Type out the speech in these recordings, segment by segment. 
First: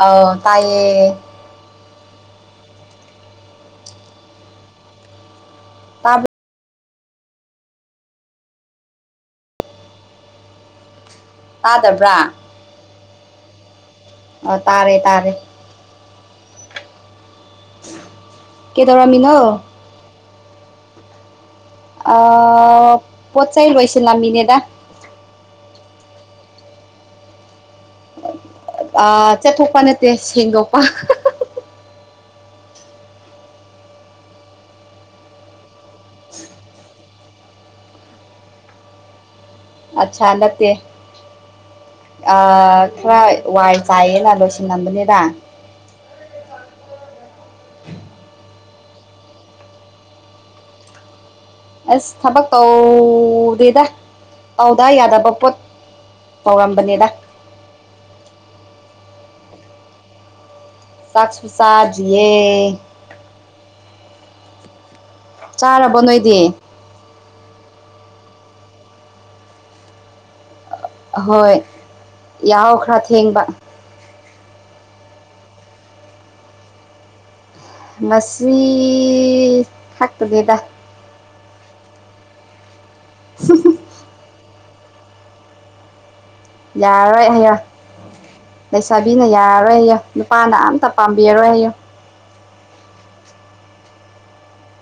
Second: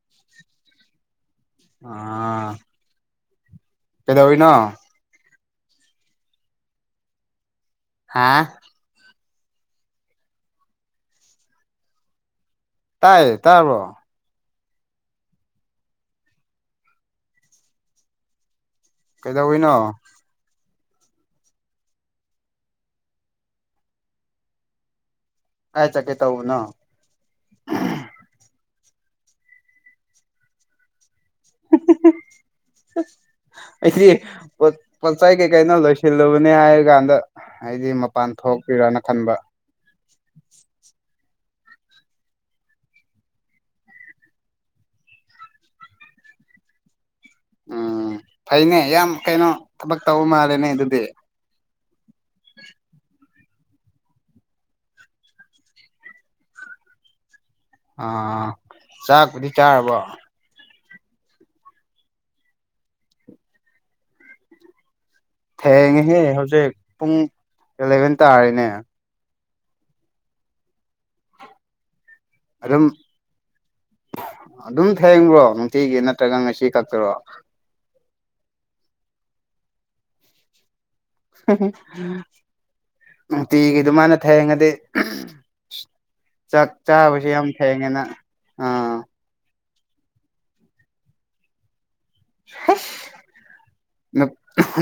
ꯑꯧ ꯇꯥꯏꯌꯦ ꯑꯥ ꯀꯩꯗꯧꯔꯤꯅꯣ ꯍꯥꯥ ꯇꯥꯗꯕ꯭ꯔꯥ ꯇꯥꯏꯌꯦ ꯇꯥꯔꯕꯣ ꯑꯣ ꯇꯥꯔꯦ ꯇꯥꯔꯦ ꯀꯦꯗꯧꯔꯝꯃꯤꯅꯣ ꯀꯩꯗꯧꯔꯤꯅꯣ ꯑꯥ ꯄꯣꯠ ꯆꯩꯩ ꯂꯣꯏꯁꯤꯜꯂꯝꯃꯤꯅꯦꯗ ꯀꯥꯏ ꯆꯠꯀꯦ ꯇꯧꯕꯅꯣ ꯑ ꯆꯠꯊꯣꯛꯄ ꯅꯠꯇꯦ ꯁꯦꯡꯗꯣꯛꯄ [unintelligible] ꯑꯩꯗꯤ ꯄꯣꯠ ꯄꯣꯠꯆꯥꯏ ꯀꯩꯀꯩꯅꯣ ꯂꯣꯏꯁꯤꯜꯂꯨꯕꯅꯦ ꯍꯥꯏꯔ ꯀꯥꯟꯗ ꯍꯥꯏꯗꯤ ꯃꯄꯥꯟ ꯊꯣꯛꯏꯔꯥꯅ ꯈꯟꯕ ꯑꯆꯥꯥ ꯅꯠꯇꯦ ꯑꯥ ꯈꯔ ꯋꯥꯏ ꯆꯥꯏꯌꯦꯅ ꯂꯣꯏꯁꯤꯜꯂꯝꯕꯅꯤꯗ ꯎꯝ ꯐꯩꯅꯦ ꯌꯥꯝ ꯀꯩꯅꯣ ꯊꯕꯛ ꯇꯧꯕ ꯃꯥꯜꯂꯦꯅꯦ ꯑꯗꯨꯗꯤ ꯑꯁ ꯊꯕꯛ ꯇꯧꯗꯦꯗ ꯇꯧꯗ ꯌꯥꯗꯕ ꯄꯣꯠ ꯇꯧꯔꯝꯕꯅꯤꯗ ꯑꯥ ꯆꯥꯛꯄꯨꯗꯤ ꯆꯥꯔꯕꯣ꯫ ꯆꯥꯛꯁꯨ ꯆꯥꯗꯔꯤꯌꯦ꯫ ꯆꯥꯔꯕꯣ ꯊꯦꯡꯉꯦꯍꯦ ꯅꯣꯏꯗꯤ ꯍꯧꯖꯤꯛ ꯄꯨꯡ ꯑꯦꯂꯦꯚꯦꯟ ꯇꯥꯔꯦꯅꯦ꯫ ꯑꯍꯣꯏ ꯌꯥꯎꯧ ꯑꯗꯨꯝ ꯈꯔ ꯊꯦꯡꯕ꯫ ꯑꯗꯨꯝ ꯊꯦꯡꯕ꯭ꯔꯣ ꯅꯨꯡꯇꯤꯒꯤ ꯅꯠꯇ꯭ꯔꯒ ꯉꯁꯤ ꯈꯛꯇꯔꯣ꯫ ꯉꯁꯤ ꯈꯛꯇꯅꯤꯗ꯫ ꯅꯨꯡꯇꯤꯒꯤ ꯑꯗꯨꯃꯥꯏ ꯊꯦꯡꯉꯗꯤ꯫ ꯆꯥꯛ ꯌꯥꯔꯔꯣꯏ ꯆꯥꯕꯁꯦ ꯌꯥꯝ ꯊꯦꯡꯉꯦꯅ ꯑꯥ꯫ ꯁꯤꯅ ꯌꯥꯔꯔꯣꯏꯌꯦ ꯅꯨꯄꯥꯅ ꯑꯝꯇ ꯄꯥꯝꯕꯤꯔꯔꯣꯏꯌꯦ꯫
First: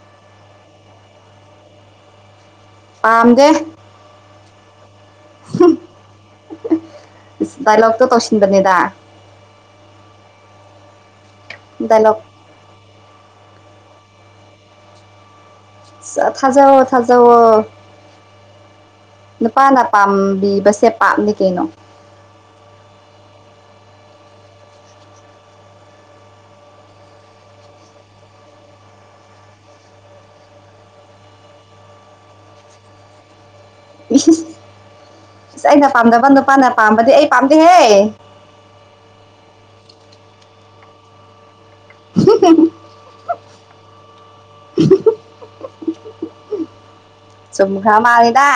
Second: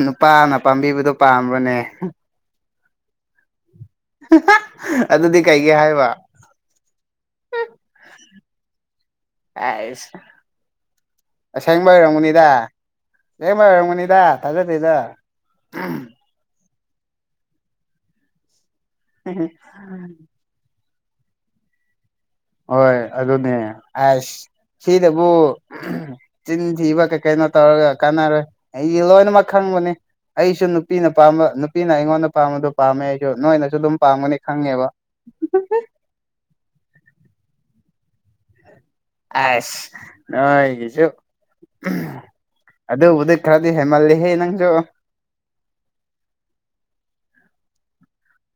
ꯅꯨꯄꯥꯅ ꯄꯥꯝꯕꯤꯕꯗꯣ ꯄꯥꯝꯕꯔꯅꯦ꯫ ꯄꯥꯝꯗꯦ꯫ ꯑꯗꯨꯗꯤ ꯀꯩꯒꯤ ꯍꯥꯏꯕ꯫ ꯗꯥꯏꯂꯣꯛꯇꯣ ꯇꯧꯁꯤꯟꯕꯅꯤꯗ꯫ ꯑꯩꯁ ꯑꯁꯦꯡꯕ ꯗꯥꯏꯂꯣꯛ ꯑꯣꯏꯔꯝꯒꯅꯤꯗ꯫ ꯑꯁꯦꯡꯕꯩ ꯑꯣꯏꯔꯝꯒꯅꯤꯗ ꯊꯥꯖꯗꯦꯗ꯫ ꯊꯥꯖꯧꯋꯣ ꯊꯥꯖꯧꯋꯣ꯫ ꯅꯨꯄꯥꯅ ꯄꯥꯝꯕꯤꯕꯁꯦ ꯄꯥꯞꯅꯤ ꯀꯩꯅꯣ꯫ ꯍꯣꯏ ꯑꯗꯨꯅꯦ ꯑꯁ ꯁꯤꯗꯕꯨ꯫ ꯆꯤꯟ ꯊꯤꯕ ꯀꯩ ꯀꯩꯅꯣ ꯇꯧꯔꯒ ꯀꯥꯟꯅꯔꯣꯏ ꯑꯩꯗꯤ ꯂꯣꯏꯅꯃꯛ ꯈꯪꯕꯅꯤ꯫ ꯑꯩꯁꯨ ꯅꯨꯄꯤꯅ ꯄꯥꯝꯕ ꯅꯨꯄꯤꯅ ꯑꯩꯉꯣꯟꯗ ꯄꯥꯝꯕꯗꯣ ꯄꯥꯝꯃꯦ ꯑꯩꯁꯨ ꯅꯣꯏꯅꯁꯨ ꯑꯗꯨꯝ ꯄꯥꯝꯒꯅꯤ ꯏꯁ ꯈꯪꯉꯦꯕ ꯑꯩꯅ ꯄꯥꯝꯗꯕ ꯅꯨꯄꯥꯅ ꯄꯥꯝꯕꯗꯤ ꯑꯩ ꯄꯥꯝꯗꯦꯍꯦ꯫ ꯑꯩꯁ ꯅꯣꯏꯒꯤꯁꯨ꯫ ꯑꯗꯨꯕꯨꯗꯤ ꯈꯔꯗꯤ ꯍꯦꯟꯃꯜꯂꯤꯍꯦ ꯅꯪꯁꯨ꯫ ꯆꯨꯝꯈ꯭ꯔ ꯃꯥꯜꯂꯤꯗ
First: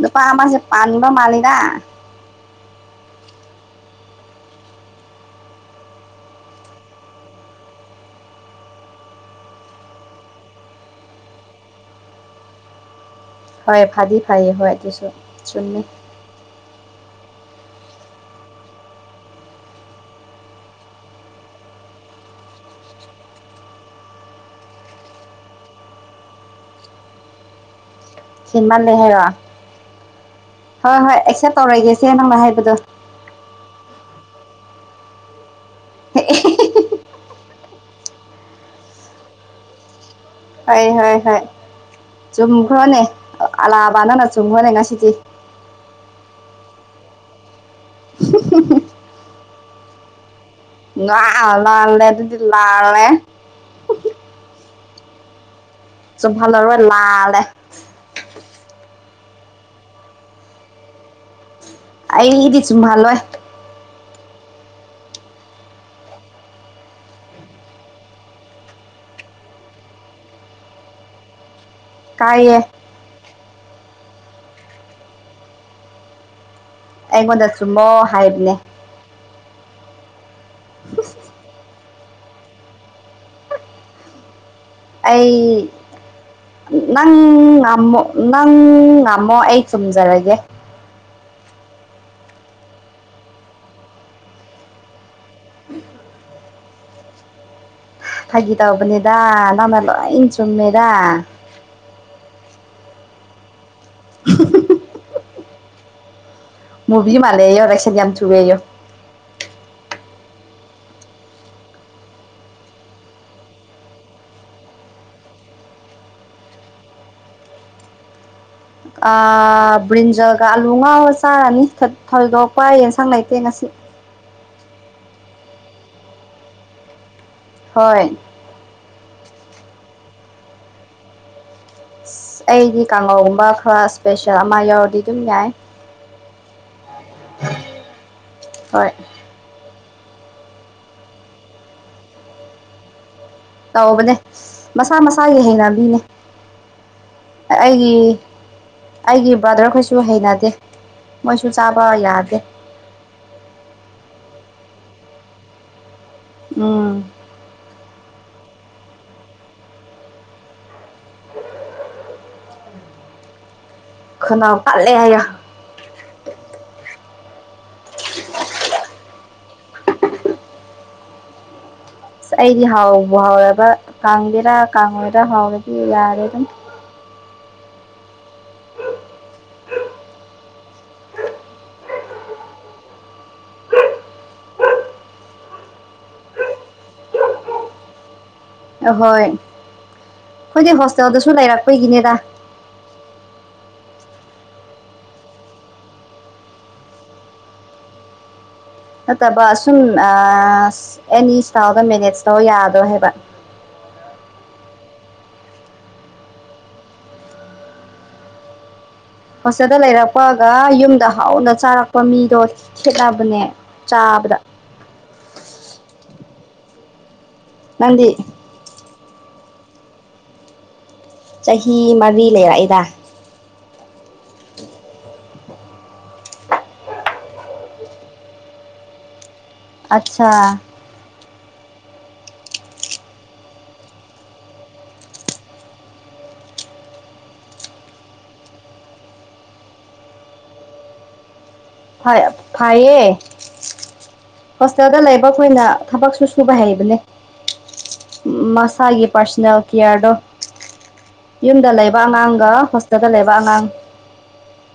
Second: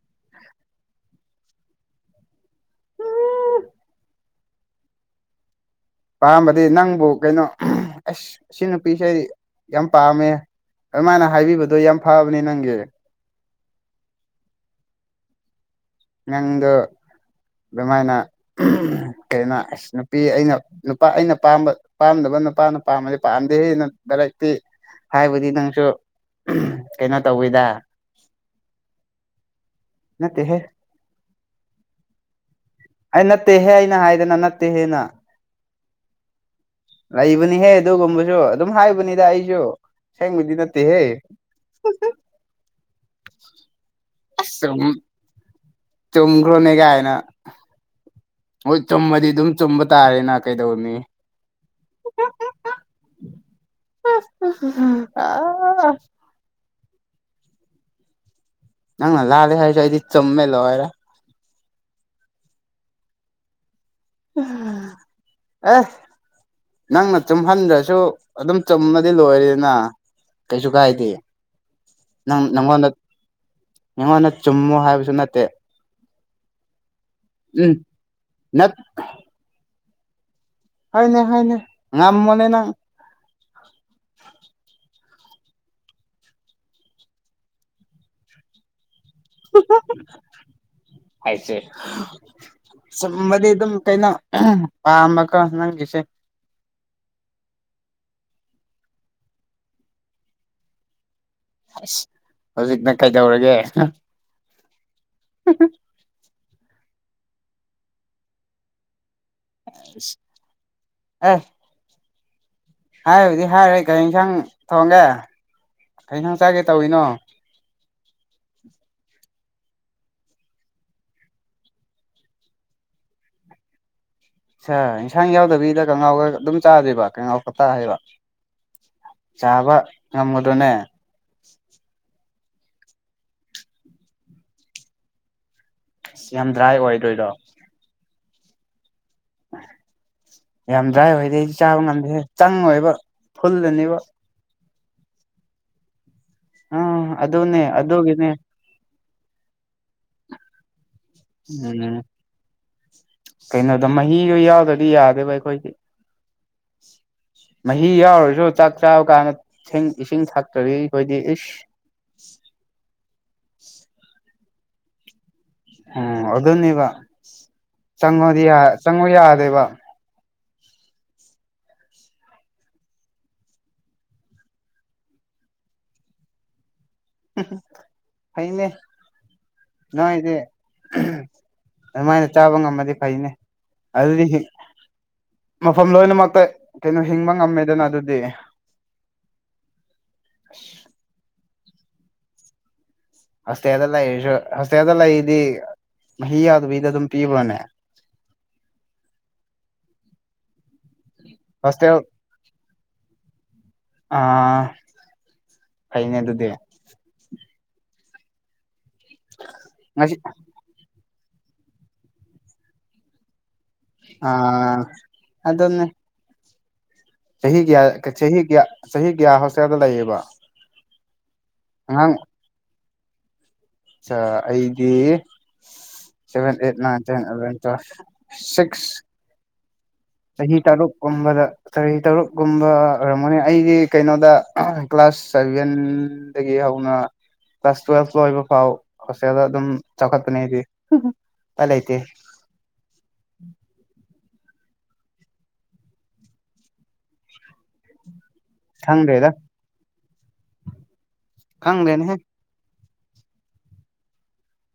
ꯅꯨꯄꯥ ꯑꯃꯁꯦ ꯄꯥꯟꯕ ꯃꯥꯜꯂꯤꯗ꯫ ꯄꯥꯝꯕꯗꯤ ꯅꯪꯕꯨ ꯀꯩꯅꯣ ꯑꯩꯁ ꯁꯤ ꯅꯨꯄꯤꯁꯦ ꯑꯩ ꯌꯥꯝ ꯄꯥꯝꯃꯦ꯫ ꯑꯗꯨꯃꯥꯏꯅ ꯍꯥꯏꯕꯤꯕꯗꯣ ꯌꯥꯝ ꯐꯕꯅꯦ ꯅꯪꯒꯤ꯫ ꯍꯣꯏ ꯐꯥꯗꯤ ꯐꯩꯌꯦ ꯍꯣꯏ ꯑꯗꯨꯁꯨ ꯆꯨꯝꯃꯤ꯫ ꯅꯪꯗꯣ꯫ ꯑꯗꯨꯃꯥꯏꯅ ꯀꯩꯅꯣ ꯑꯁ ꯅꯨꯄꯤ ꯑꯩꯅ ꯅꯨꯄꯥ ꯑꯩꯅ ꯄꯥꯝꯕ ꯄꯥꯝꯗꯕ ꯅꯨꯄꯥꯅ ꯄꯥꯝꯕꯗꯤ ꯄꯥꯝꯗꯦꯍꯦ [unintelligible] ꯍꯥꯏꯕꯗꯤ ꯅꯪꯁꯨ ꯀꯩꯅꯣ ꯇꯧꯋꯤꯗ꯫ ꯊꯦꯡꯃꯜꯂꯦ ꯍꯥꯏꯔꯣ ꯅꯠꯇꯦꯍꯦ ꯍꯣꯏ ꯍꯣꯏ ꯑꯦꯛꯁꯦꯞ ꯇꯧꯔꯒꯦꯁꯦ ꯅꯪꯅ ꯍꯥꯏꯕꯗꯣ꯫ ꯑꯩ ꯅꯠꯇꯦꯍꯦ ꯑꯩꯅ ꯍꯥꯏꯗꯅ ꯅꯠꯇꯦꯍꯦꯅ [unintelligible] ꯂꯩꯕꯅꯤꯍꯦ ꯑꯗꯨꯒꯨꯝꯕꯁꯨ ꯑꯗꯨꯝ ꯍꯥꯏꯕꯅꯤꯗ ꯑꯩꯁꯨ ꯑꯁꯦꯡꯕꯗꯤ ꯍꯣꯏ ꯅꯠꯇꯦꯍꯦ ꯍꯣꯏ ꯍꯣꯏ ꯆꯨꯝꯈ꯭ꯔꯣꯅꯦ ꯑꯂꯥꯕꯥ ꯅꯪꯅ ꯆꯨꯝꯈ꯭ꯔꯣꯅꯦ ꯉꯁꯤꯗꯤ ꯆꯨꯝ꯭ꯈꯔꯣꯅꯦ ꯒꯥꯏꯅ ꯍꯣꯏ ꯆꯨꯝꯃꯗꯤ ꯑꯗꯨꯝ ꯆꯨꯝꯕ ꯇꯥꯔꯦꯅ ꯀꯩꯗꯧꯅꯤ ꯉꯥ ꯂꯥꯜꯂꯦ ꯑꯗꯨꯗꯤ ꯂꯥꯜꯂꯦ [inaudible] ꯆꯨꯝꯍꯜꯂꯔꯣꯏ ꯂꯥꯜꯂꯦ ꯅꯪꯅ ꯂꯥꯜꯂꯦ ꯍꯥꯏꯔꯁꯨ ꯑꯩꯗꯤ ꯆꯨꯝꯃꯦ ꯂꯣꯏꯔꯦ ꯑꯩꯗꯤ ꯆꯨꯝꯍꯜꯂꯣꯏ [unintelligible] ꯅꯪꯅ ꯆꯨꯝꯍꯟꯗ꯭ꯔꯁꯨ ꯑꯗꯨꯝ ꯆꯨꯝꯃꯗꯤ ꯂꯣꯏꯔꯦꯅ ꯀꯩꯁꯨ ꯀꯥꯏꯗꯦ ꯅꯪ ꯀꯥꯏꯌꯦ ꯅꯪꯉꯣꯟꯗ ꯅꯪꯉꯣꯟꯗ ꯆꯨꯝꯃꫭ ꯍꯥꯏꯕꯁꯨ ꯅꯠꯇꯦ ꯑꯩꯉꯣꯟꯗ ꯎꯝ ꯆꯨꯝꯃꯣ ꯍꯥꯏꯕꯅꯦ ꯅꯠ ꯍꯣꯏꯅꯦ ꯍꯣꯏꯅꯦ ꯉꯝꯃꯣꯅꯦ ꯅꯪ ꯑꯩ ꯅꯪ ꯉꯝꯃꯣ ꯅꯪ ꯉꯝ ꯃꯣ ꯑꯩ ꯆꯨꯝꯖꯔꯒꯦ ꯍꯥꯏꯁꯦ ꯆꯨꯝꯃꯗꯤ ꯑꯗꯨꯝ ꯀꯩꯅꯣ ꯄꯥꯝꯃꯒ ꯅꯪꯒꯤꯁꯦ ꯐꯥꯒꯤ ꯇꯧꯕꯅꯤꯗ ꯅꯪꯅ ꯂꫭꯏ ꯆꯨꯝꯃꯦꯗꯥ ꯑꯁ ꯍꯧꯖꯤꯛꯅ ꯀꯩꯗꯧꯔꯒꯦ [unintelligible] [unintelligible] ꯃꯨꯚꯤ ꯃꯥꯜꯂꯦꯌꫭ ꯉꯁꯤꯗꯤ ꯌꯥꯝ ꯊꯨꯔꯦꯌꯨ ꯑ ꯍꯥꯏꯔꯔꫭꯏꯗꯤ ꯍꯥꯏꯔꯔꫭꯏ ꯀꯔꯤ ꯏꯟꯁꯥꯡ ꯊꯣꯡꯒꯦ ꯀꯩꯁꯥꯡ ꯆꯥꯒꯦ ꯇꯧꯔꯤꯅꯣ ꯑ ꯕ꯭ꯔꯤꯟꯖꯜꯒ ꯑꯥꯂꯨ ꯉꯧꯔ ꯆꯥꯔꯅꯤ ꯊꯣꯏꯗꯣꯛꯄ ꯌꯦꯟꯁꯥꯡ ꯂꯩꯇꯦ ꯉꯁꯤꯗꯤ ꯍ ꯏꯟꯁꯥꯡ ꯌꯥꯎꯗꯕꯤꯗ ꯀꯥꯡꯍꯧꯒ ꯑꯗꯨꯝ ꯆꯥꯗꫭꯏꯕ ꯀꯥꯡꯍꯧ ꯈꯠꯇꯥ ꯍꯥꯏꯕ ꯍꯣꯏ ꯆꯥꯕ ꯉꯝꯒꯗꯔꫭꯅꯦ ꯑꯁ ꯑꯩꯗꯤ ꯀꯥꯡꯉꯧꯒꯨꯝꯕ ꯈꯔ ꯏꯁꯄꯦꯁꯦꯜ ꯑꯃ ꯌꯥꯎꯔꯗꯤ ꯑꯗꯨꯝ ꯌꯥꯏ ꯌꯥꯝ ꯗ꯭ꯔꯥꯏ ꯑꯣꯏꯗꯣꯏꯗꫭ ꯍꯣꯏ ꯌꯥꯝ ꯗ꯭ꯔꯥꯏ ꯑꫭꯏꯔꯗꯤ ꯑꯩꯗꯤ ꯆꯥꯕ ꯉꯝꯗꯦꯍꯦ ꯆꯪꯉꯣꯏꯕ ꯐꯨꯜꯂꯅꯤꯕ ꯇꯧꯕꯅꯦ ꯃꯁꯥ ꯃꯁꯥꯒꯤ ꯍꯩꯅꯕꯤꯅꯦ ꯑꯥ ꯑꯗꯨꯅꯦ ꯑꯩꯒꯤ ꯑꯗꯨꯒꯤꯅꯦ ꯑꯩꯒꯤ ꯕ꯭ꯔꯗꯔꯈꯣꯏꯁꯨ ꯍꯩꯅꯗꯦ ꯃꯣꯏꯁꯨ ꯎꯝ ꯆꯥꯕ ꯌꯥꯗꯦ ꯀꯩꯅꯣꯗ ꯃꯍꯤꯗꯨ ꯌꯥꯎꯗ꯭ꯔꯗꯤ ꯌꯥꯗꯦꯕ ꯑꯩꯈꯣꯏꯗꯤ ꯎꯝ ꯃꯍꯤ ꯌꯥꯎꯔꯁꯨ ꯆꯥꯛ ꯆꯥꯕ ꯀꯥꯟꯗ ꯏꯁꯤꯡ ꯊꯛꯇꯔꯗꯤ ꯑꯩꯈꯣꯏꯗꯤ ꯏꯁ ꯈꯅꯥꯎ ꯄꯜꯂꯦ ꯍꯥꯏꯌꫭ ꯎꯝ ꯑꯗꯨꯅꯦꯕ ꯆꯪꯉꫭꯗꯤ ꯌꯤ ꯆꯪꯉꯣ ꯌꯥꯗꯦꯕ ꯑꯁ ꯑꯩꯗꯤ ꯍꯥꯎꯕꯨ ꯍꯥꯎꯔꯕ ꯀꯪꯒꯦꯔꯥ ꯀꯪꯉꯣꯏꯔꯥ ꯍꯥꯎꯔꯗꯤ ꯌꯥꯔꯦ ꯑꯗꯨꯝ ꯐꯩꯅꯦ ꯅꫭꯏꯁꯦ ꯑꯗꯨꯃꯥꯏꯅ ꯆꯥꯕ ꯉꯝꯃꯗꯤ ꯐꯩꯅꯦ ꯑꯗꯨꯗꯤ ꯃꯐꯝ ꯂꯣꯏꯅꯃꯛꯇ ꯀꯩꯅꯣ ꯍꯤꯡꯕ ꯉꯝꯃꯦꯗꯅ ꯑꯗꯨꯗꯤ ꯑꯍꯣꯏ ꯈꯣꯏꯗꯤ ꯍꯣꯁꯇꯦꯜꯗꯁꯨ ꯂꯩꯔꯛꯄꯒꯤꯅꯤꯗ ꯍꯣꯁꯇꯦꯜꯗ ꯂꯩꯔꯁꯨ ꯍꯣꯁꯇꯦꯜꯗ ꯂꯩꯔꯤꯗꯤ ꯃꯍꯤ ꯌꯥꯗꯕꯤꯗ ꯑꯗꯨꯝ ꯄꯤꯕ꯭ꯔꯣꯅꯦ ꯅꯠꯇꯕ ꯑꯁꯨꯝ ꯑꯁ ꯑꯦꯅꯤ ꯏꯁꯇꯥꯏꯟꯗ ꯍꯣꯁꯇꯦꯜ ꯃꯦꯅꯦꯖ ꯇꯧ ꯌꯥꯗ꯭ꯔꯣ ꯍꯥꯏꯕ ꯑ ꯐꯩꯅꯦ ꯑꯗꯨꯗꯤ ꯍꯣꯁꯇꯦꯜꯗ ꯉꯁꯤ ꯂꯩꯔꯛꯄꯒ ꯌꯨꯝꯗ ꯍꯥꯎꯅ ꯆꯥꯔꯛꯄ ꯃꯤꯗꯣ ꯈꯦꯠꯅꯕꯅꯦ ꯆꯥꯕꯗ ꯑ ꯑꯗꯨꯅꯦ ꯆꯍꯤ ꯅꯪꯗꯤ ꯀꯌꯥ ꯆꯍꯤ ꯀꯌꯥ ꯆꯍꯤ ꯀꯌꯥ ꯍꯣꯁꯇꯦꯜꯗ ꯂꯩꯌꯦꯕ ꯆꯍꯤ ꯃꯔꯤ ꯂꯩꯔꯛꯏꯗ ꯑ ꯑꯩꯗꯤ seven eight nine ten eleven ꯇꯨꯌꯦꯜꯑ ꯁꯤꯛꯁ ꯑꯠꯆꯥ ꯁꯍꯤ ꯇꯔꯨꯛ ꯀꯨꯝꯕꯗ ꯆꯍꯤ ꯇꯔꯨꯛꯀꯨꯝꯕ ꯑꯣꯏꯔꯝꯒꯅꯤ ꯑꯩꯗꯤ ꯀꯩꯅꯣꯗ ꯀ꯭ꯂꯥꯁ ꯁꯚꯦꯟ ꯗꯒꯤ ꯍꯧꯅ ꯀ꯭ꯂꯥꯁ ꯇꯨꯋꯦꯜꯐ ꯂꯣꯏꯕ ꯐꯥꯎ ꯍꯣꯁꯇꯦꯜꯗ ꯑꯗꯨꯝ ꯆꯥꯎꯈꯠꯄꯅꯦ ꯑꯩꯗꯤ ꯎꯄꯥꯏ ꯂꯩꯇꯦ ꯍꯣꯏ ꯐꯩꯌꯦ ꯍꯣꯁꯇꯦꯜꯗ ꯂꯩꯕ ꯈꯣꯏꯅ ꯊꯕꯛꯁꯨ ꯁꯨꯕ ꯍꯩꯕꯅꯦ ꯃ ꯃꯁꯥꯒꯤ ꯈꯪꯗ꯭ꯔꯦꯗ ꯄꯥꯔꯁꯣꯅꯦꯜ ꯀꯤꯌꯥꯔꯗꯣ ꯌꯨꯝꯗ ꯂꯩꯕ ꯈꯪꯗ꯭ꯔꯦꯅꯦꯍꯦ ꯑꯉꯥꯡꯒ ꯍꯣꯁ ꯇꯦꯜꯗ ꯂꯩꯕ ꯑꯉꯥꯡ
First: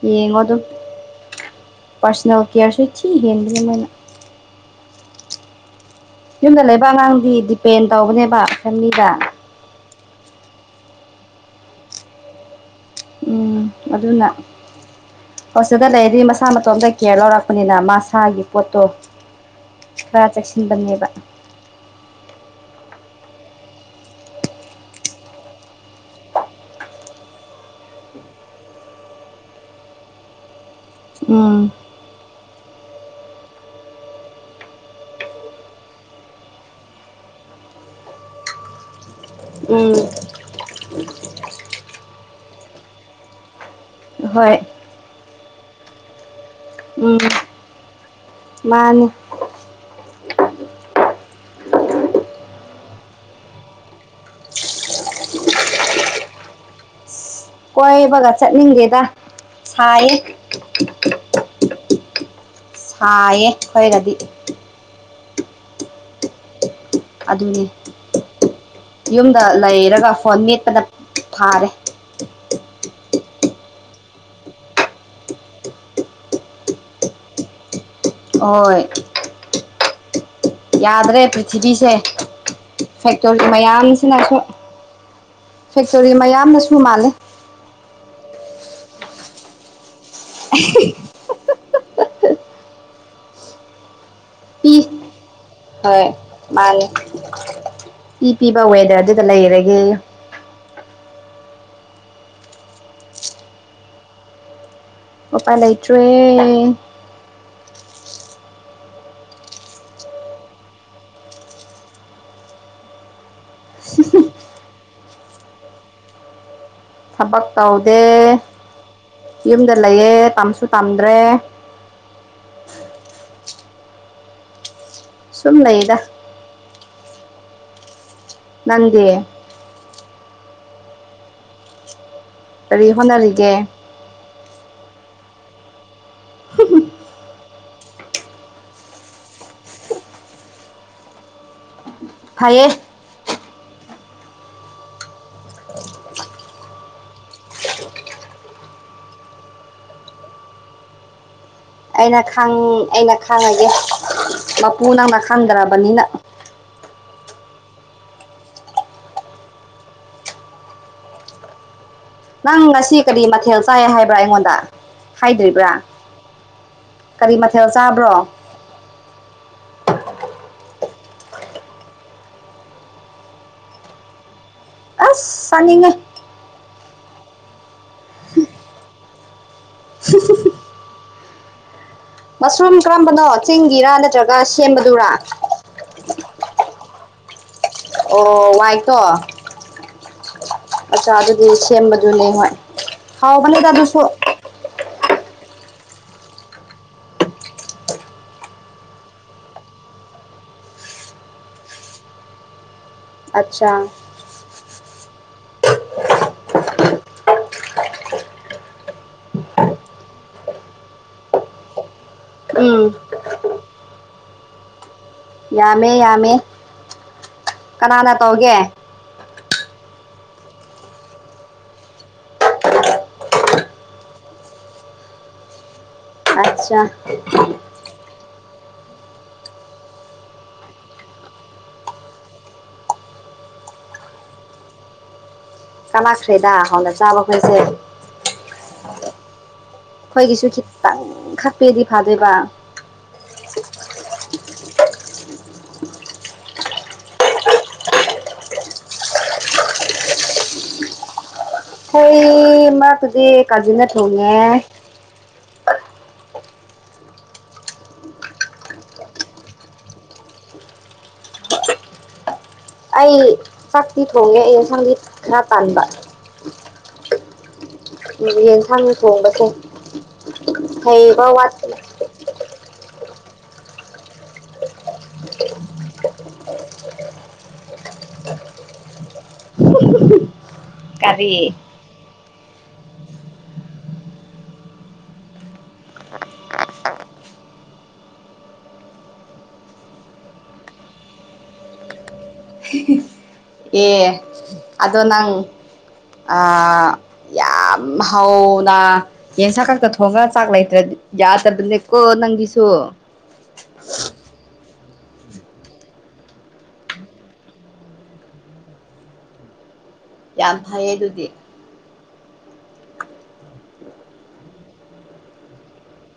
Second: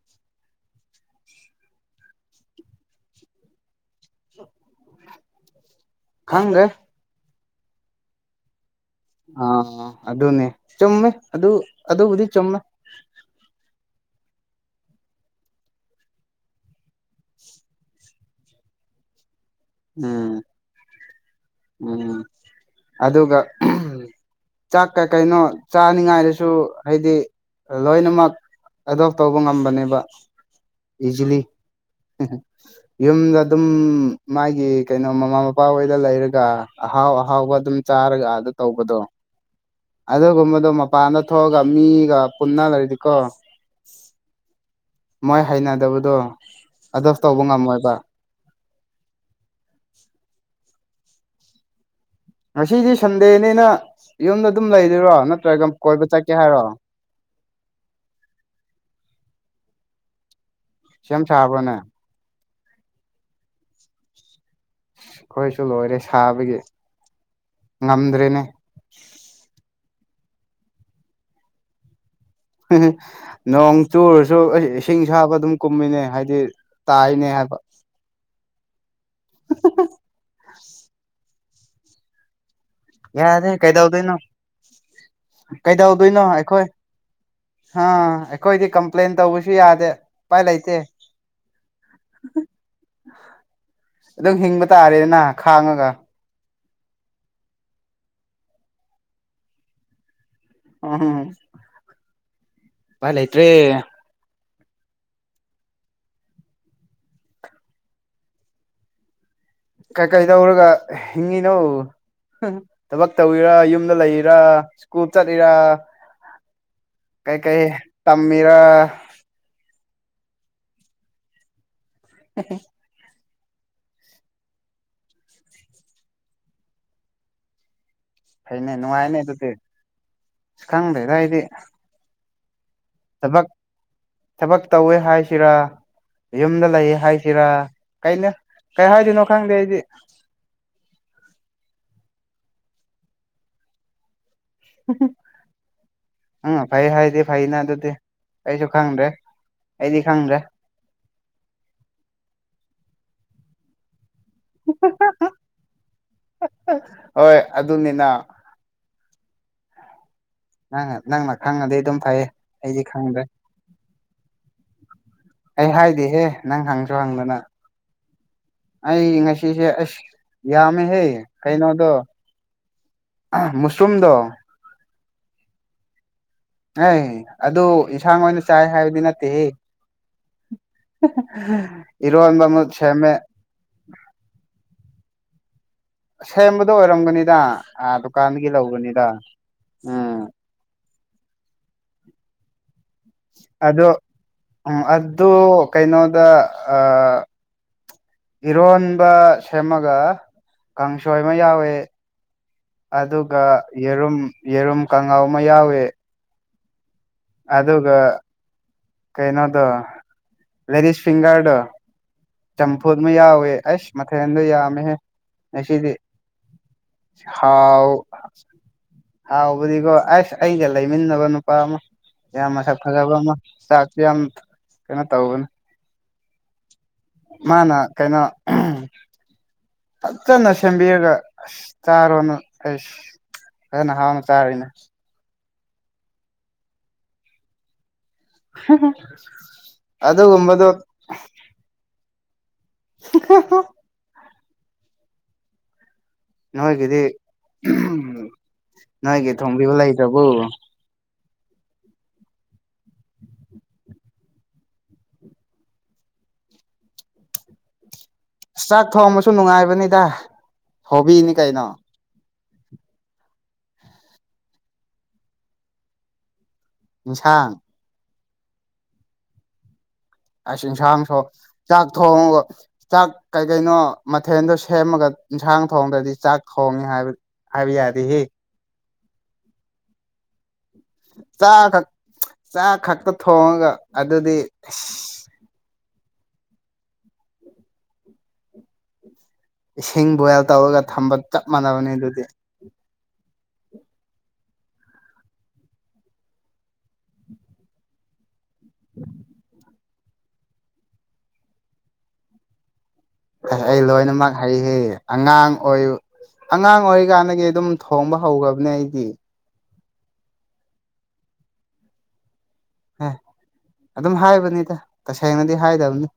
ꯌꯦꯡꯉꯣ ꯑꯗꯨ ꯄꯥꯔꯁꯣꯅꯦꯜ ꯀꯦꯌꯔꯁꯨ ꯊꯤ ꯍꯦꯟꯕꯅꯦ ꯃꯣꯏꯅ ꯈꯪꯗ꯭ꯔꯦ ꯌꯨꯝꯗ ꯂꯩꯕ ꯑꯉꯥꯡꯗꯤ ꯗꯤꯄꯦꯟ ꯇꯧꯕꯅꯦꯕ ꯐꯦꯃꯤꯂꯤꯗ ꯑ ꯑꯗꯨꯅꯦ ꯆꯨꯝꯃꯦ ꯑꯗꯨ ꯑꯗꯨꯕꯨꯗꯤ ꯆꯨꯝꯃꯦ ꯎꯝ ꯑꯗꯨꯅ ꯍꯣꯁꯇꯦꯜꯗ ꯂꯩꯔꯗꯤ ꯃꯁꯥ ꯃꯇꯣꯝꯇ ꯀꯦꯌꯔ ꯂꯧꯔꯛꯄꯅꯤꯅ ꯃꯥꯁꯥꯒꯤ ꯄꯣꯠꯇꯣ ꯈꯔ ꯎꯝ ꯆꯦꯛꯁꯤꯟꯕꯅꯦꯕ ꯎꯝ ꯑꯗꯨꯒ ꯆꯥꯛꯀ ꯀꯩꯅꯣ ꯆꯥꯅꯤꯡꯉꯥꯏꯗꯨꯁꯨ ꯍꯥꯏꯗꯤ ꯂꯣꯏꯅꯃꯛ ꯑꯗꯣꯞ ꯇꯧꯕ ꯉꯝꯕꯅꯦꯕ ꯎꯝ [unintelligible] ꯌꯨꯝꯗ ꯑꯗꯨꯝ ꯃꯥꯒꯤ ꯀꯩꯅꯣ ꯃꯃꯥ ꯃꯄꯥ ꯍꯣꯏꯗ ꯂꯩꯔꯒ ꯑꯍꯥꯎ ꯑꯍꯥꯎꯕ ꯑꯗꯨꯝ ꯆꯥꯔꯒ ꯑꯗꯥ ꯇꯧꯕꯗꯣ ꯎꯝ ꯑꯗꯨꯒꯨꯝꯕꯗꯣ ꯃꯄꯥꯟꯗ ꯊꯣꯛꯑꯒ ꯃꯤꯒ ꯄꯨꯟꯅ ꯂꯩꯔꯗꯤꯀꯣ ꯍꯣꯏ ꯃꯣꯏ ꯍꯩꯅꯗꯕꯗꯣ ꯑꯗꯣꯞ ꯎꯝ ꯇꯧꯕ ꯉꯝꯃꯣꯏꯕ ꯃꯥꯅꯤ ꯉꯁꯤꯗꯤ ꯁꯟꯗꯦꯅꯤꯅ ꯌꯨꯝꯗ ꯑꯗꯨꯝ ꯂꯩꯗꯣꯏꯔꯣ ꯅꯠꯇ꯭ꯔꯒ ꯀꯣꯏꯕ ꯆꯠꯀꯦ ꯍꯥꯏꯔꯣ ꯀꯣꯏꯕꯒ ꯆꯠꯅꯤꯡꯗꯦꯗ ꯁꯥꯏꯌꯦ ꯁꯦꯝ ꯁꯥꯕ꯭ꯔꯣ ꯅꯪ ꯁꯥꯏꯌꯦ ꯑꯩꯈꯣꯏꯗꯗꯤ ꯑꯩꯈꯣꯏꯁꯨ ꯂꯣꯏꯔꯦ ꯁꯥꯕꯒꯤ ꯑꯗꯨꯅꯦ ꯉꯝꯗ꯭ꯔꯦꯅꯦ ꯌꯨꯝꯗ ꯂꯩꯔꯒ ꯐꯣꯟ ꯃꯦꯠꯄꯗ ꯐꯥꯔꯦ ꯅꯣꯡ ꯆꯨꯔꯁꯨ ꯏꯁꯤꯡ ꯑꯁꯥꯕ ꯑꯗꯨꯝ ꯀꯨꯝꯃꯤꯅꯦ ꯍꯥꯏꯗꯤ ꯇꯥꯏꯅꯦ ꯍꯥꯏꯕ ꯍꯣꯏ [unintelligible] ꯌꯥꯗ꯭ꯔꯦ ꯄ꯭ꯔꯤꯊꯤꯕꯤꯁꯦ ꯐꯦꯛꯇꯣꯔꯤ ꯌꯥꯗꯦ ꯀꯩꯗꯧꯗꯣꯏꯅꯣ ꯃꯌꯥꯝꯁꯤꯅꯁꯨ ꯐꯦꯛꯇꯣꯔꯤ ꯃꯌꯥꯝꯅꯁꯨ ꯃꯥꯜꯂꯤ꯫ ꯍꯥ ꯑꯩꯈꯣꯏꯗꯤ ꯀꯝꯄ꯭ꯂꯦꯟ ꯇꯧꯕꯁꯨ ꯌꯥꯗꯦ ꯄꯥꯏ ꯂꯩꯇꯦ ꯑꯗꯨꯝ ꯍꯤꯡꯕ ꯇꯥꯔꯦꯅ ꯈꯥꯡꯉꯒ꯫ ꯃꯥꯏ ꯏ ꯄꯤꯕ ꯋꯦꯗꯔꯗꯨꯗ ꯂꯩꯔꯒꯦꯌꯨ ꯑꯣ ꯍ ꯄꯥꯏ ꯂꯩꯥꯏꯇꯔ꯭ꯦ ꯫ ꯎꯄꯥꯥꯏ ꯂꯩꯇ꯭ꯔꯦꯌꯦ ꯫ ꯀꯀꯩ ꯗꯧꯔꯒ ꯍꯤꯡꯉꯤꯅꯣ꯫ ꯊꯕꯛ ꯇꯧꯋꯤꯔꯥ ꯌꯨꯝꯗ ꯂꯩꯔꯤꯔꯥ ꯁ꯭ꯀꯨꯜ ꯆꯠꯂꯤꯔꯥ ꯫ ꯀꯩ ꯊꯕꯛ ꯀꯩ ꯇꯧꯗꯦ ꯇꯝꯃꯤꯔꯥ ꯫ ꯌꯨꯝꯗ ꯂꯩꯌꯦ ꯇꯝꯁꯨ ꯇꯝꯗ꯭ꯔꯦ꯫ ꯍꯦ ꯍꯦ ꯁꯨꯝ ꯂꯩꯗ ꯐꯩꯅꯦ ꯅꯪꯗꯤ ꯅꯨꯡꯉꯥꯏꯅꯦ ꯑꯗꯨꯗꯤ ꯁ ꯈꯪꯗ꯭ꯔꯦꯗ ꯑꯩꯗꯤ꯫ ꯀꯔꯤ ꯊꯕꯛ ꯍꯣꯠꯅꯔꯤꯒꯦ ꯫ ꯊꯕꯛ ꯇꯧꯋꯦ ꯍꯥꯏꯁꯤꯔꯥ ꯌꯨꯝꯗ ꯂꯩꯌꯦ ꯍꯥꯏꯁꯤꯔꯥ꯫ ꯀꯩꯅ ꯀꯩ ꯍꯥꯏꯗꯣꯏꯅꯣ ꯈꯪꯗꯦ ꯑꯩꯗꯤ꯫ ꯐꯌꯦ [inaudible] ꯅꯡꯅ ꯐꯩ ꯍꯥꯏꯗꯤ ꯐꯩꯅ ꯑꯗꯨꯗꯤ ꯑꯩꯁꯨ ꯈꯪꯗ꯭ꯔꯦ ꯑꯩꯗꯤ ꯈꯪꯗ꯭ꯔꯦ꯫ ꯑꯩꯅ ꯈꯪ ꯑꯩꯅ ꯈꯥꯡꯉꯒꯦ ꯃꯄꯨ ꯅꯪꯅ ꯈꯪꯗ꯭ꯔꯕꯅꯤꯅ꯫ ꯍꯣꯏ ꯑꯗꯨꯅꯤꯅ꯫ ꯅꯪꯅ ꯅꯪꯅ ꯈꯪꯉꯗꯤ ꯑꯗꯨꯝ ꯐꯩꯌꯦ꯫ ꯅꯪ ꯑꯩꯗꯤ ꯉꯁꯤ ꯈꯪꯗ꯭ꯔꯦ ꯀꯔꯤ ꯃꯊꯦꯜ ꯆꯥꯏ ꯍꯥꯏꯕ꯭ꯔꯥ ꯑꯩꯉꯣꯟꯗ ꯍꯥꯏꯗ꯭ꯔꯤꯕ꯭ꯔꯥ꯫ ꯗꯦꯍꯦ ꯅꯪ ꯍꯡꯁꯨ ꯍꯪ ꯀꯔꯤ ꯃꯊꯦꯜ ꯆꯥꯕ꯭ꯔꯣ? ꯑꯩ ꯉꯁꯤꯁꯦ ꯑꯩꯁ ꯌꯥꯝꯃꯦꯍꯦ ꯀꯩꯅꯣꯗꯣ꯫ ꯑ ꯃꯨꯁꯔꯨꯝꯗꯣ꯫ ꯑꯁ ꯆꯥꯅꯤꯡꯉꯦ꯫ ꯑꯩꯍ ꯑꯗꯨ ꯏꯟꯁꯥꯡ ꯑꯣꯏꯅ ꯆꯥꯏ ꯍꯥꯏꯕꯗꯤ ꯅꯠꯇꯦꯍꯦ꯫ [inaudible] ꯑꯃꯨꯛ ꯃꯁꯔꯨꯝ ꯁꯦꯝꯃꯦ ꯀꯔꯝꯕꯅꯣ ꯆꯤꯡꯒꯤꯔ ꯅꯠꯇ꯭ꯔꯒ ꯁꯦꯝꯕꯗꯨꯔꯥ꯫ ꯑꯁꯦꯝꯕꯗꯣ ꯑꯣꯏꯔꯝꯒꯅꯤꯗ ꯑꯥ ꯗꯨꯀꯥꯟꯗꯒꯤ ꯑꯣ ꯋꯥꯏꯠꯇꯣ ꯂꯧꯕꯅꯤꯗꯥ ꯎꯝ꯫ ꯑꯠꯆꯥ ꯑꯗꯨꯗꯤ ꯁꯦꯝꯕꯗꯨꯅꯤ ꯍꯣꯏ ꯫ ꯑꯗꯣ ꯑꯡ ꯑꯗꯣ ꯀꯩꯅꯣꯗ ꯑ꯫ ꯏꯔꯣꯟꯕ ꯁꯦꯝꯃꯒ꯫ ꯀꯥꯡꯁꯣꯏ ꯑꯃ ꯌꯥꯎꯋꯦ꯫ ꯑꯗꯨꯒ ꯑꯠꯆꯥ ꯌꯦꯔꯨꯝ ꯌꯦꯔꯨꯝ ꯀꯥꯡꯉꯧ ꯑꯃ ꯌꯥꯎꯋꯦ꯫ ꯑꯗꯨꯒ ꯀꯩꯩꯅꯣꯗꯣ ꯂꯦꯗꯤꯁ ꯐꯤꯒꯔꯗꯣ꯫ ꯎꯝ ꯆꯝꯐꯨꯠ ꯑꯃ ꯌꯥꯎꯋꯦ ꯑꯩꯁ ꯃꯊꯦꯟꯗꯣ ꯌꯥꯝꯃꯦꯍꯦ꯫ ꯉꯁꯤꯗꯤ ꯌꯥꯝꯃꯦ ꯌꯥꯝꯃꯦ ꯁꯍꯥꯎ ꯀꯅꯥꯅ ꯇꯧꯒꯦ ꯍꯥꯎꯕꯗꯤꯒꯣ ꯑꯥꯏꯁ ꯑꯩꯒ ꯂꯩ ꯃꯤꯟꯅꯕ ꯅꯨꯄꯥ ꯑꯃ ꯌꯥꯝ ꯃꯁꯛ ꯐꯖꯕ ꯑꯃ ꯆꯥꯛꯁꯨ ꯌꯥꯝ ꯀꯩꯅꯣ ꯇꯧꯕꯅꯤ ꯫ ꯑꯠꯆꯥ꯫ ꯃꯥꯅ ꯀꯩꯅꯣ [unintelligible] ꯐꯠꯖꯟꯅ ꯁꯦꯝꯕꯤꯔꯒ ꯑꯁ ꯆꯥꯔꯣꯅ ꯑꯩꯁ ꯐꯖꯅ ꯍꯥꯎꯅ ꯆꯥꯔꯦꯅꯦ ꯀꯂꯛꯈ꯭ꯔꯦꯗ ꯍꯥꯎꯅ ꯆꯥꯕꯈꯣꯏꯁꯦ [unintelligible] ꯑꯩꯈꯣꯏꯒꯤꯁꯨ ꯈꯤꯇꯪ ꯈꯛꯄꯤꯔꯗꯤ ꯐꯥꯗꯣꯏꯕ [unintelligible] ꯅꯣꯏꯒꯤꯗꯤ ꯅꯣꯏꯒꯤ ꯊꯣꯡꯕꯤꯕ ꯂꯩꯇ꯭ꯔꯕꯣ ꯊꯣꯡ ꯃꯔꯛꯇꯗꯤ ꯀꯥꯖꯤꯟꯗ ꯊꯣꯡꯉꯦ ꯆꯥꯛ ꯊꯣꯡꯕꯁꯨ ꯅꯨꯡꯉꯥꯏꯕꯅꯤꯗ ꯍꯣꯕꯤꯅꯤ ꯀꯩꯅꯣ ꯑꯩ ꯆꯥꯛꯇꯤ ꯊꯣꯡꯉꯦ ꯑꯩ ꯏꯟꯁꯥꯡꯗꯤ ꯈꯔ ꯇꯟꯕ ꯏꯟꯁꯥꯡ [unintelligible] ꯌꯦꯟꯁꯥꯡ ꯊꯣꯡꯕꯁꯦ ꯑꯁ ꯏꯟꯁꯥꯡ ꯊꯣ ꯍꯩꯕ ꯋꯥꯠꯄꯅꯦ ꯆꯥꯛ ꯊꯣꯡꯕ ꯆꯥꯛ ꯀꯩ ꯀꯩꯅꯣ ꯃꯊꯦꯜꯗꯣ ꯁꯦꯝꯃꯒ ꯏꯟꯁꯥꯡ ꯊꯣꯡꯗ꯭ꯔꯗꯤ ꯆꯥꯛ ꯊꯣꯡꯉꯦ ꯍꯥꯏꯕ ꯍꯥꯏꯕ ꯌꯥꯗꯦꯍꯦ ꯆꯥ ꯀꯔꯤ ꯈꯛ ꯆꯥ ꯈꯛꯇ ꯊꯣꯡꯉꯒ ꯑꯗꯨꯗꯤ ꯑꯩꯁ ꯏꯁꯤꯡ ꯕꯣꯏꯜ ꯇꯧꯔꯒ ꯊꯝꯕ ꯆꯞ ꯃꯥꯟꯅꯕꯅꯦ ꯑꯗꯨꯗꯤ [unintelligible] ꯑꯦ ꯑꯗꯣ ꯅꯪ ꯑ ꯌꯥꯝ ꯍꯥꯎ ꯗ ꯌꯦꯟꯁꯥꯡ ꯈꯛꯇ ꯊꯣꯡꯔ ꯆꯥꯛ ꯂꯩꯇ꯭ꯔꯗꯤ ꯌꯥꯗꯕꯅꯦꯀꯣ ꯅꯪꯒꯤꯁꯨ ꯑꯍꯩ ꯂꯣꯏꯅꯃꯛ ꯍꯩꯍꯦ ꯑꯉꯥꯡ ꯑꯣꯏꯌꯨ ꯑꯉꯥꯡ ꯑꯣꯏꯔꯤꯀꯥꯟꯗꯒꯤ ꯑꯗꯨꯝ ꯊꯣꯡꯕ ꯍꯧꯒ꯭ꯔꯕꯅꯦ ꯑꯩꯗꯤ ꯌꯥꯝ ꯐꯩꯌꯦ ꯑꯗꯨꯗꯤ ꯑꯦ ꯑꯗꯨꯝ ꯍꯥꯏꯕꯅꯤꯗ ꯇꯁꯦꯡꯅꯗꯤ ꯍꯥꯏꯗꯝꯅꯤ